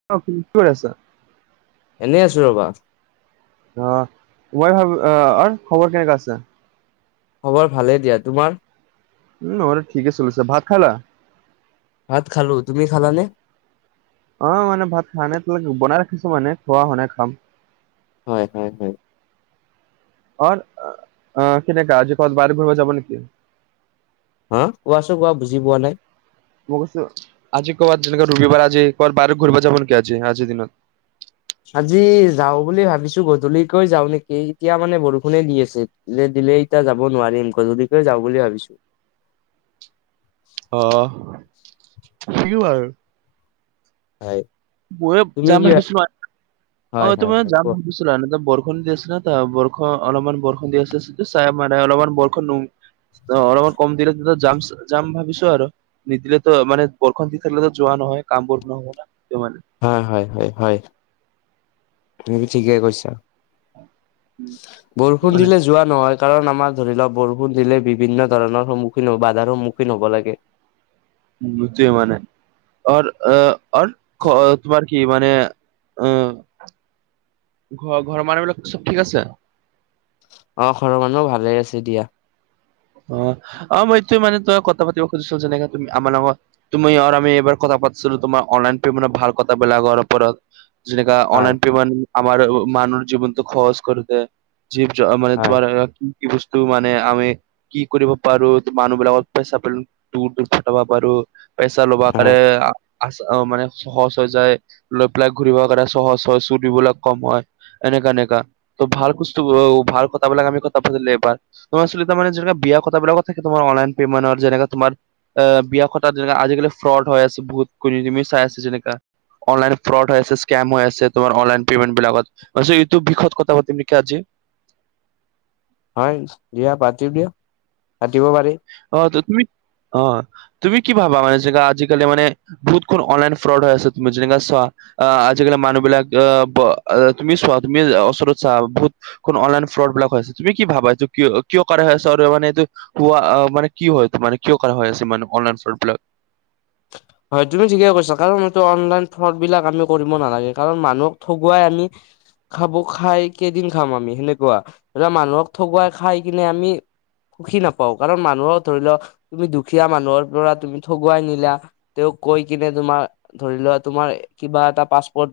[unintelligible] এনেই আছো ৰবা। অঁ মই ভাৱোঁ অঁ খবৰ কেনেকা আছে? খবৰ ভালে দিয়া। তোমাৰ? নহলে ঠিক আছে পিছে, ভাত খালা? ভাত খালো। তুমি খালা নে? অ মানে ভাত খোৱা নাই বনাই ৰাখিছো মানে খোৱা হোৱা নাই খাম। হয় হয় হয়। ঘৰত অঁ কেনেকা আজি কৰত বাৰ ঘূৰিব যাব নেকি? হাঁ? কোৱাচো কোৱা বুজি পোৱা নাই? মই কৈছোঁ আজি ক'বাত যেনেকা ৰবিবাৰ আজি ক'ব বাহিৰত ঘূবৰিব যাব নেকি আজি আজিৰ দিনত? আজি যাওঁ বুলি ভাবিছো গধূলিকৈ যাওঁ নেকি, এতিয়া মানে বৰষুণে দি আছে। দিলে দিলে এতিয়া যাব নোৱাৰিম গধলিকৈ যাওঁ বুলি ভাবিছো। অহ। [unintelligible] হয়। [unintelligible] তুমি যাম কি ভা- ভাবিছো অ হয় হয় তোমাৰ হয় যাম কোৱা ভাবিছোঁ। [unintelligible] বৰষুণ দি আছে না তাৰ বৰষুণ অলপমান বৰষুণ দি আছে যে, চাই মানে অলপমান বৰষুণ নোঁ অঁ অলপমান কম দিলেটোত যাম যাম ভাবিছো আৰু, নিদিলে তো মানে বৰষণ দি থাকিলেতো যোৱা নহয়, কাম বোৰ নহব ন সেইটো মানে। হয় হয় হয় হয় তুমি ঠিকেই কৈছা। সেইটো বৰষুণ মানে। দিলে যোৱা নহয় কাৰণ আমাৰ ধৰি লোৱা বৰষুণ দিলে বিভিন্ন ধৰণৰ সন্মুখীন হ বাধাৰ সন্মুখীন হ'ব লাগে। [unintelligible] মানে। অৰ অহ অৰ খ তোমাৰ কি মানে এ ঘৰ ঘৰৰ মানুহবিলাক চব ঠিক আছে? অ ঘৰৰ মানুহ ভালে আছে দিয়া। অ অ মই এইটো মানে তই কথা পাতিব খুজিছো যেনেকে তুমি আমাৰ লগত তুমি আৰু আমি এবাৰ কথা পাতিছিলো তোমাৰ অনলাইন পেমেণ্ট ভাল কথা বেলাগৰ ওপৰত। যেনেকা হয় অনলাইন পেমেণ্ট আমাৰ মানুহৰ জীৱনটো সহজ কৰি দিয়ে। জীৱ জ মানে হয় তোমাৰ কি কি বস্তু মানে আমি কি কৰিব পাৰো মানুহ বিলাক [unintelligible] দূৰ দূৰ পথাব পাৰো। পইচা ল'বা কৰে হয় আছে মানে সহজ হৈ যায় লৈ পেলাই ঘূৰিবৰ কাৰণে সহজ হয় চুৰিবলাক কম হয় এনেকা এনেকা তো ভাল বস্তুবিলাক ভাল কথাবিলাক আমি কথা পাতিলে এবাৰ ত আচল তাৰমানে জোনে বিয়া কথাবিলাকত থাকে তোমাৰ অনলাইন পেমেট যেনে তোমাৰ আহ বিয়া কথাত যেনেকে আজিকালি ফ্ৰড হৈ আছে বহুত কুমি কুমি চাই আছে যেনেকা। অনলাইন ফ্ৰড হৈ আছে স্কেম হৈ আছে তোমাৰ অনলাইন পে'মেন্ট বিলাকত। মই ভাবিছো এইটো বিষয়ত কথা পাতিম নেকি আজি হয় দিয়া পাতো দিয়া পাতিব পাৰি। অ তুমি অ তুমি কি ভাবা মানে জেনেকা আজিকালি মানে বহুত কোন অনলাইন ফ্ৰড হৈ আছে তুমি যেনেকা চোৱা আহ আজিকালি মানুহ বিলাক আহ ব তুমি চোৱা তুমি ওচৰত চা বহুত কোন অনলাইন ফ্ৰড বিলাক আছে তুমি কি ভাবা এইটো কিয় কিয় কৰা আছ আৰু মানে এইটো কোৱা অ মানে কি হয় মানে কিয় কৰা হয় আছে মানে অনলাইন ফ্ৰড বিলাক? হয় তুমি ঠিকে কৈছা কাৰণ এইটো অনলাইন ফ্ৰৰ্ড বিলাক আমি কৰিব নালাগে কাৰণ মানুহক ঠগুৱাই আমি খাব খাই কেইদিন খাম আমি সেনেকুৱা এৰা মানুহক ঠগুৱাই খাই কিনে আমি সুখী নাপাওঁ কাৰণ মানুহক ধৰি লওক তুমি দুখীয়া মানুহৰ পৰা তুমি ঠগুৱাই নিলা তেওঁক কৈ কিনে তোমাৰ ধৰি লোৱা তোমাৰ কিবা এটা পাছপৰ্ট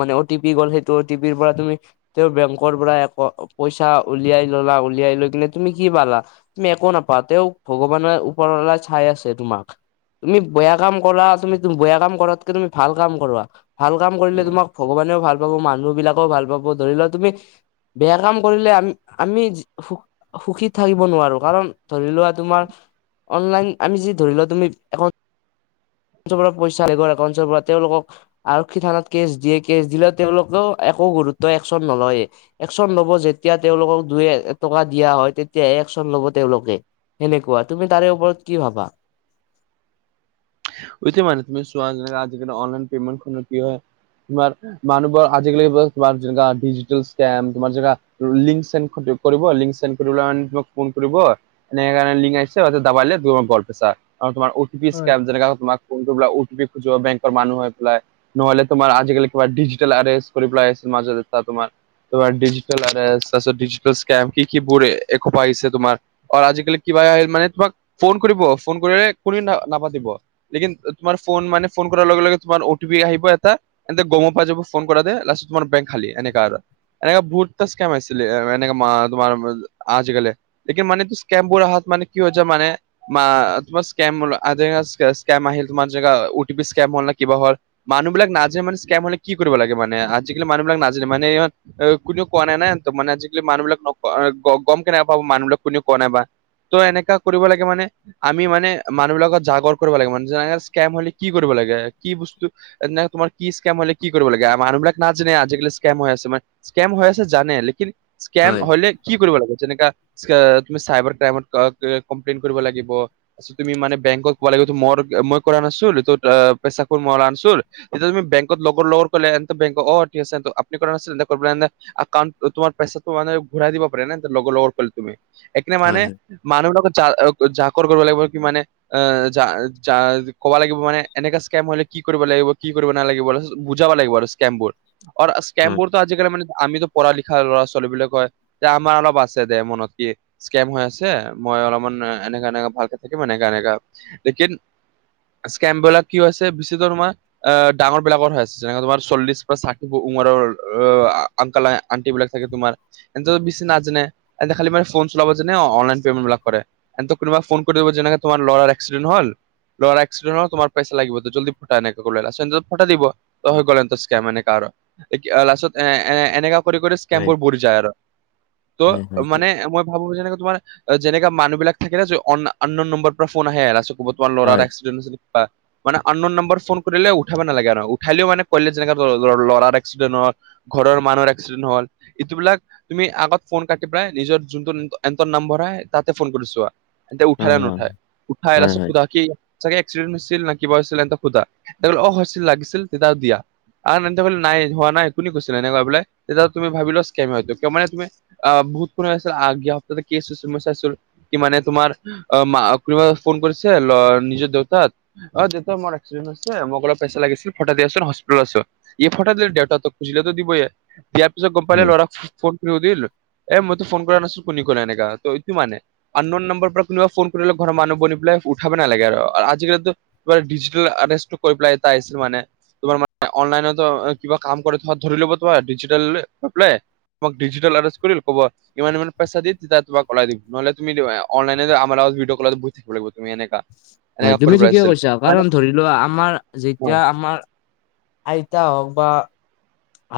মানে অটি পি গ'ল সেইটো অ টি পিৰ পৰা তুমি তেওঁ বেংকৰ পৰা এক পইচা উলিয়াই ললা উলিয়াই লৈ কিলে তুমি কি পালা তুমি একো নাপাওঁ তেওঁক ভগৱানৰ ওপৰৰ পৰাই চাই আছে তোমাক তুমি বেয়া কাম কৰা তুমি বেয়া কাম কৰাতকে তুমি ভাল কাম কৰোৱা। ভাল কাম কৰিলে তোমাক ভগৱানেও ভাল পাব মানুহ বিলাকেও ভাল পাব ধৰি লোৱা তুমি বেয়া কাম কৰিলে আমি আমি সুখীত থাকিব নোৱাৰো কাৰণ ধৰি লোৱা তোমাৰ অনলাইন আমি যি ধৰি লোৱা তুমি একা উঞ্চৰ পৰা পইচা আগৰ একাউঞ্চৰ পৰা তেওঁলোকক আৰক্ষী থানাত কেছ দিয়ে, কেছ দিলেও তেওঁলোকেও একো গুৰুত্ব একচন নলয়ে। একচন লব যেতিয়া তেওঁলোকক দুই এটকা দিয়া হয় তেতিয়াহে একচন ল'ব তেওঁলোকে। সেনেকুৱা তুমি তাৰে ওপৰত কি ভাবা? এতিয়া মানে তুমি চোৱা যেনেকা আজিকালি অনলাইন পেমেন্ট কি হয় তোমাৰ মানুহবোৰ আজিকালি তোমাৰ যেনেকা ডিজিটেল স্কেম তোমাৰ যেনকা লিংক চেণ্ড কৰিব লিংক চেণ্ড কৰি লৈ তোমাক ফোন কৰিব। এনেকা এনেকা লিংক আহিছে দাবাই দিলে গল পইচা কাৰণ তোমাৰ অ টি পি স্কেম যেনেকা। তোমাক ফোনটোৰ পৰা অ টি পি খুজিব বেংকৰ মানুহ হৈ পেলাই। নহলে তোমাৰ আজিকালি কিবা ডিজিটেল এৰেষ্ট কৰি পেলাই আছিল মাজত এটা তোমাৰ। তোমাৰ ডিজিটেল এৰেষ্ট তাৰপিছত ডিজিটেল স্কেম কি কি বোৰে একসোপা আহিছে তোমাৰ। আৰু আজিকালি কিবা আ মানে তোমাক ফোন কৰিব ফোন কৰিলে কোনদিন নাপাতিব। লেকিন তোমাৰ ফোন মানে ফোন কৰাৰ লগে লগে তোমাৰ অ টি পি আহিব এটা। হেঁতে গমো পাই যাব ফোন কৰা দে লাষ্টত তোমাৰ বেংক খালী এনেকা আৰু। এনেকা বহুত টা স্কেম আহিছিলে এনেকা মা তোমাৰ আজিকালি। লেকিন মানে স্কেম বোৰ আহাত মানে কি হৈ হৈছে মানে তোমাৰ স্কেম [unintelligible] স্কেম আহিল তোমাৰ যেনেকা অ টি পি স্কেম হল না কিবাহৰ। মানুহ বিলাক নাজানে মানে স্কেম হলে কি কৰিব লাগে মানে আজিকালি মানুহবিলাক নাজানে মানে। কোনেও কোৱা নাই না সিহঁতক মানে আজিকালি মানুহ বিলাক নকয় গ গম কেনেকা পাব মানুহবিলাক কোনেও কোৱা নাইবা। ত' এনেকা কৰিব লাগে মানে আমি মানে মানুহ বিলাকত জাগৰ কৰিব লাগে মানে যেনেকা স্কেম হলে কি কৰিব লাগে কি বস্তু তোমাৰ কি স্কেম হলে কি কৰিব লাগে। মানুহ বিলাক নাজানে আজিকালি স্কেম হৈ আছে আমা স্কেম হৈ আছে জানে, লেকিন স্কেম হয় হলে কি কৰিব লাগিব, যেনেকা তুমি চাইবাৰ ক্ৰাইমত ক- ক কমপ্লেইন কৰিব লাগিব। তুমি মানে বেংকত কব লাগিব। ত' মোৰ মই কৰা নাছিলো, ইটোত এ পইচা [unintelligible] সেইটো তুমি বেংকত লগত- লগত গ'লে [unintelligible] একাউন্ট তোমাৰ পইচা মানে ঘূৰাই দিব পাৰে ন' লগৰ লগৰ কৰিলে তুমি। একনে মানে হয় মানুহ লগত জ- জাকৰ কৰিব লাগিব কি মানে আ। যা- যা ক'ব লাগিব মানে এনেকা স্কেম হলে কি কৰিব লাগিব, কি কৰিব নালাগিব তাৰপিছত বুজাব লাগিব। স্কেমবোৰ। ওৰ হয় স্কেমবোৰ ত আজিকালি মানে আমিতো পঢ়া লিখা ল'ৰা ছোৱালী বুলি কয় যে, আমাৰ অলপ আছে দে মনত কি। স্কেম হৈ আছে, মই অলপমান এনেকা এনেকা ভালকে থাকিম এনেকা এনেকা। লেকিন স্কেম বিলাক কি হৈছে বেচি দৰমহা আ ডাঙৰ বিলাকৰ হৈ আছে। যেনেকা তোমাৰ চল্লিশ বা ষাঠি উমৰৰ। আংকালে আন্টি বিলাক থাকে তোমাৰ। সিহঁতে টো বেছি নাজানে খালি মান ফোন চলাব, অনলাইন পেমেন্টবিলাক কৰে। সিহঁতক কোনবাই ফোন কৰি দিব, যেনেকা তোমাৰ লৰাৰ এক্সিডেন হল। ল'ৰা এক্সিডেণ্ট হল তোমাৰ পইচা লাগিব, জল্দি পঠা এনেকা কৰি [unintelligible] পঠাই দিব। ত হৈ গ'ল সিহঁতৰ স্কেম এনেকা আৰু। লাষ্টত এ এনেকা কৰি কৰি হয় স্কেমবোৰ [unintelligible] যায় আৰু। ত হয় হয় হয় মানে মই ভাবো যেনেকে তোমাৰ। যেনেকা মানুহ বিলাক থাকে না, যে অন আননোন নম্বৰ পৰা ফোন আহে তোমাৰ ল'ৰাৰ হয় হয় একচিডেন্ট। মানে আননোন নম্বৰ ফোন কৰিলে উঠাব নালাগে আৰু উঠালেও মানে কলে যেনেকে ল'ৰাৰ এক্সিডেণ্ট হয়। ঘৰৰ মানুহৰ এক্সিডেণ্ট হ'ল ইটো বিলাক তুমি আগত ফোন কাটি পেলাই নিজৰ যোনটো এহতৰ নম্বৰ হয় তাতে ফোন কৰি ছোৱা। তেতিয়া উঠাই না হয় নুঠায়, উঠায় হয় তাৰপিছত হয় সুধা কি চাগে এক্সিডেণ্ট হৈছিল না কিবা হৈছিল, ইহতক সোধা। অ হৈছিল লাগিছিল, তেতিয়া দিয়া। আৰু ইহঁতে বোলে নাই হোৱা নাই, কোনে কৈছিল? এনেকুৱা বোলে তেতিয়া তুমি ভাবি লোৱা স্কেম হয় এইটো। কিয় মানে তুমি অ' বহুত [unintelligible] সপ্তাহতে কি [unintelligible] চাইছো। কি মানে তোমাৰ অ' কোনোবা ফোন কৰিছে ল নিজৰ দেউতাক। অ দেউতা মোৰ একচিডেন্ট হৈছে, মোক অলপ পইচা লাগিছিল, পঠাই দিয়াছোন হস্পিতেলত আছো। ই ফঠাই দিলে। দেউতাতো খুজিলেতো দিবইয়ে। দিয়া পিছত গম পালে হয় ল'ৰাক ফোন [unintelligible] এ মইতো ফোন কৰা নাছিলো। কোনে কলে এনেকা। টো এইটো মানে। আন নোন নম্বৰ পৰা কোনোবা ফোন কৰিলে ঘৰ মানুহ বনি পেলাই উঠাব নালাগে আৰু। আজিকালিতো ডিজিটেল আডেছটো কৰি পেলাই এটা আহিছিল মানে। তোমাৰ মা অনলাইনতো কিবা কাম কৰি থ ধৰি লব তোমাৰ ডিজিটেল [unintelligible] তোমাক ডিজিটেল এৰেচ কৰিল ক'ব ইমান ইমান পইচা দি, তেতিয়া তোমাক ওলাই দিম নহ'লে তুমি অনলাইনে আমাৰ ভিদিঅ' কলেজত বহি থাকিবা লাগিব তুমি এনেকা। হয় এনেকা তুমি কৰিব ঠিকে লাগিছিল কৈছা, মানে কাৰণ ধৰি লোৱা, আমাৰ যেতিয়া হয়, আমাৰ আইতা হওক বা-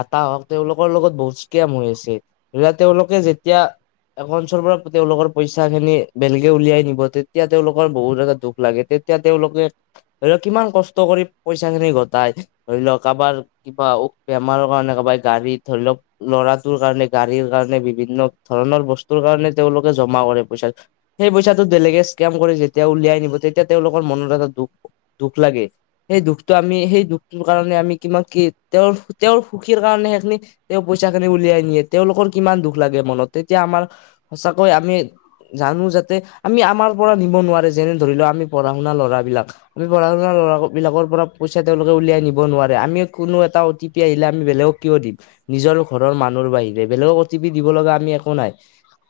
আটা হও'ক তেওঁলোকৰ লগত বহুত স্কেম হৈ আছে, ধৰি লোৱা তেওঁলোকে যেতিয়া একাঞ্চৰ পৰা তেওঁলোকৰ পইচা খিনি বেলেগে উলিয়াই নিব, তেতিয়া তেওঁলোকৰ বহুত এটা দুখ লাগে তেত তেতিয়া তেওঁলোকে ধৰি লোৱা কিমান কষ্ট কৰি পইচা খিনি ঘটাই, ধৰি লোৱা কাবাৰ কিবা বেমাৰৰ কাৰণে কবাই গাড়ী ধৰি লওক। ল'ৰাটোৰ কাৰণে গাড়ীৰ কাৰণে বিভিন্ন ধৰণৰ বস্তুৰ কাৰণে তেওঁলোকে জমা কৰে পইচা। সেই পইচাটো বেলেগে স্কেম কৰি, যেতিয়া উলিয়াই নিব তেতিয়া তেওঁলোকৰ মনত এটা দুখ দুখ লাগে, সেই দুখটো আমি সেই দুখটোৰ কাৰণে আমি কিমান কি তেওঁৰ তেওঁৰ সুখীৰ কাৰণে সেইখিনি তেওঁ পইচা খিনি উলিয়াই নিয়ে, তেওঁলোকৰ কিমান দুখ লাগে, মনত তেতিয়া আমাৰ সঁচাকৈ আমি। জানো যাতে, আমি আমাৰ পৰা নিব নোৱাৰে, যেনে, ধৰি লও আমি পঢ়া শুনা ল'ৰা বিলাক। আমি পঢ়া শুনা ল'ৰা বিলাকৰ পৰা পইচা তেওঁলোকে উলিয়াই নিব নোৱাৰে, আমি কোনো এটা অ', তি পি আহিলে আমি বেলেগক কিয় দিম, নিজৰ ঘৰৰ মানুহৰ বাহিৰে বেলেগক অ', টিপি দিব লগা আমি একো নাই।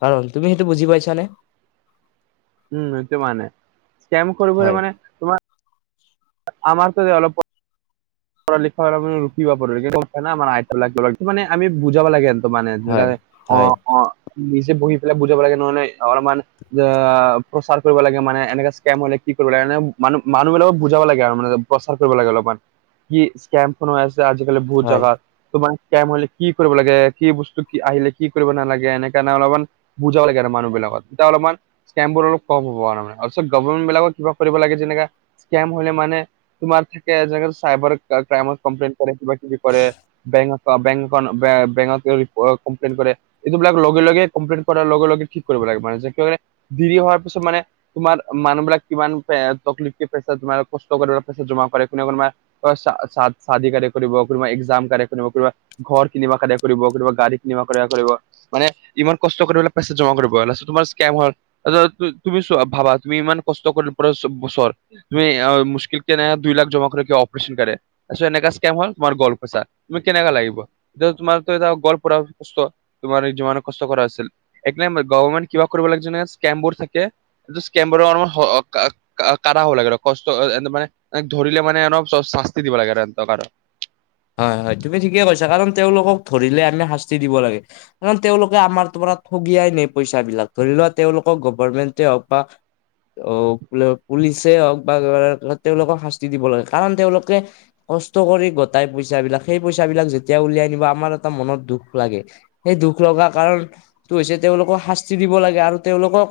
কাৰণ, তুমি সেইটো বুজি পাইচা নে? উম, সেইটোৱে মানে, স্কেম কৰিবলে হয় মানে আমাৰ ফালে অলপ পঢ়া লিখা [unintelligible] মানে আমি বুজাব লাগে আৰু ত', মানে তেনেকে হয় হয় অ', অ', নিজে বহি পেলাই বুজাব লাগে, নহলে অলপমান যে অ', প্ৰচাৰ কৰিব লাগে, মানে এনেকা স্কেম হলে কি কৰিব লাগে, এনে মানুহ মানুহবিলাকক বুজাব লাগে আৰু মানে প্ৰচাৰ কৰিব লাগে, অলপমান, কি স্কেম ফোন হৈ আছে, আজিকালি বহুত হয় জাগাত তোমাৰ স্কেম হলে কি কৰিব লাগে, কি বস্তু কি আহিলে কি কৰিব নালাগে, এনেকা [unintelligible] অলপমান বুজাব লাগে আৰু মানুহবিলাকত, তেতিয়া অলপমান স্কেমবোৰ অলপ কম হব আৰু মানে, তাৰপাছত গভৰমেট বিলাকক কিবা কৰিব লাগে যেনেকা স্কেম হলে মানে, তোমাৰ থাকে যেনেকে চাইবাৰ কা, ক্ৰাইমত কমপ্লেইন কৰে, কিবা কিবি কৰে, বেংক বেংক এ [unintelligible] অ', কমপ্লেইন কৰে এইটোবিলাক লগে লগে, কমপ্লেইন কৰাৰ লগে লগে কি কৰিব লাগে মানে, যিকাৰণে ডেৰি হোৱাৰ পিছত মানে, তোমাৰ মানুহ বিলাক কিমান এ তকলিফ পইচা তোমাৰ কষ্ট কৰি পেলাই পইচা জমা কৰে কোনে তোমাৰ অ', চা-চা-চাদী কাৰনে কৰিব, কোনোবা এক্সাম কাৰনে কোনোবা কিবা ঘৰ কিনিবা কাৰণে কৰিব, কোনোবা গাড়ী কিনিবা কাৰণে কৰিব। মানে ইমান কষ্ট কৰি পেলাই পইচা জমা কৰিব, লাস্তত তোমাৰ স্কেম হ'ল এ, ধৰা, তো-তুমি চোৱা, ভাবা তুমি ইমান কষ্ট কৰি পৰা বছৰ তুমি এ, মুশ্কিল কেনে দুই লাখ জমা কৰে কিয় অপাৰচন কাৰে তাৰ পিছত এনেকা স্কেম হ, ল, তোমাৰ গ'ল পইচা, তুমি কেনেকা লাগিব? এতিয়া তোমাৰতো এটা গ'ল পৰা কষ্ট, তোমাৰ যিমান কষ্ট কৰা আছিল। একনে ম গভমেণ্ট কিবা কৰিব লাগিব যেনে, স্কেমবোৰ থাকে এইটো স্কেমবোৰ [unintelligible] কাঢ়া হব লাগে আৰু কষ্ট অ', এন মানে ধৰিলে মানে অলপ চ শাস্তি দিব লাগে আৰু এহেটক আৰু হয়, হয়, তুমি ঠিকে কৈছা, কাৰণ তেওঁলোকক ধৰিলে আমি শাস্তি দিব লাগে। কাৰণ তেওঁলোকে আমাৰ পৰা ঠগিয়াই নাই পইচাবিলাক, ধৰি লোৱা তেওঁলোকক গভমেণ্টে হওক বা অ', বুলে পুলিচে হওক বা [unintelligible] তেওঁলোকক শাস্তি দিব লাগে কাৰণ তেওঁলোকে কষ্ট কৰি গটাই পইচা বিলাক, সেই পইচা বিলাক যেতিয়া উলিয়াই আনিব, আমাৰ এটা মনত দুখ লাগে। সেই দুখ লগা কাৰণটো হৈছে, তেওঁলোকক শাস্তি দিব লাগে আৰু তেওঁলোকক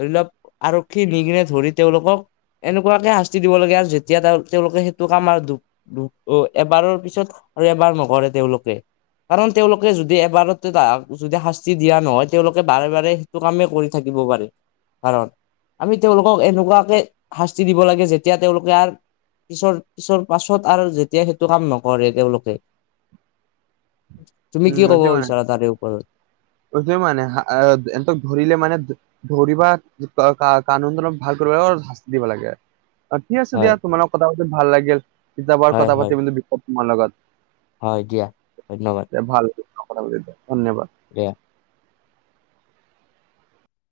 ধৰি লোৱা আৰক্ষী নিগিনে ধৰি তেওঁলোকক এনেকুৱাকে শাস্তি দিব লাগে আৰু যেতিয়া তেওঁ তেওঁলোকে সেইটো কাম আৰু দু দু অ' এবাৰৰ পিছত আৰু এবাৰ নকৰে তেওঁলোকে। কাৰণ তেওঁলোকে যদি এবাৰতে তাৰ যদি শাস্তি দিয়া নহয় তেওঁলোকে বাৰে বাৰে টো কামেই কৰি থাকিব পাৰে। কাৰণ, আমি তেওঁলোকক এনেকুৱাকে শাস্তি দিব লাগে, যেতিয়া তেওঁলোকে আৰ পিছৰ পিছৰ পাছত আৰু যে এতিয়া সেইটো কাম নকৰে, তেওঁলোকে, তুমি কি কব বিচাৰা তাৰে ওপৰত? সৈটোৱে মানে, হা এ, এহঁতক ধৰিলে মানে ধৰিবা কানুনলক ভাল কৰিব লাগে শাস্তি দিব লাগে। অ' ঠিক আছে দিয়া হয় তোমাৰ লগত কথা পাতি ভাল লাগিল, কিতাপৰ হয় কথা হয় পাতি বুলি বিষয় তোমাৰ লগত। হয় দিয়া, ধন্যবাদ। ভাল লাগিল কথা পাতি দিয়া, ধন্যবাদ। দিয়া।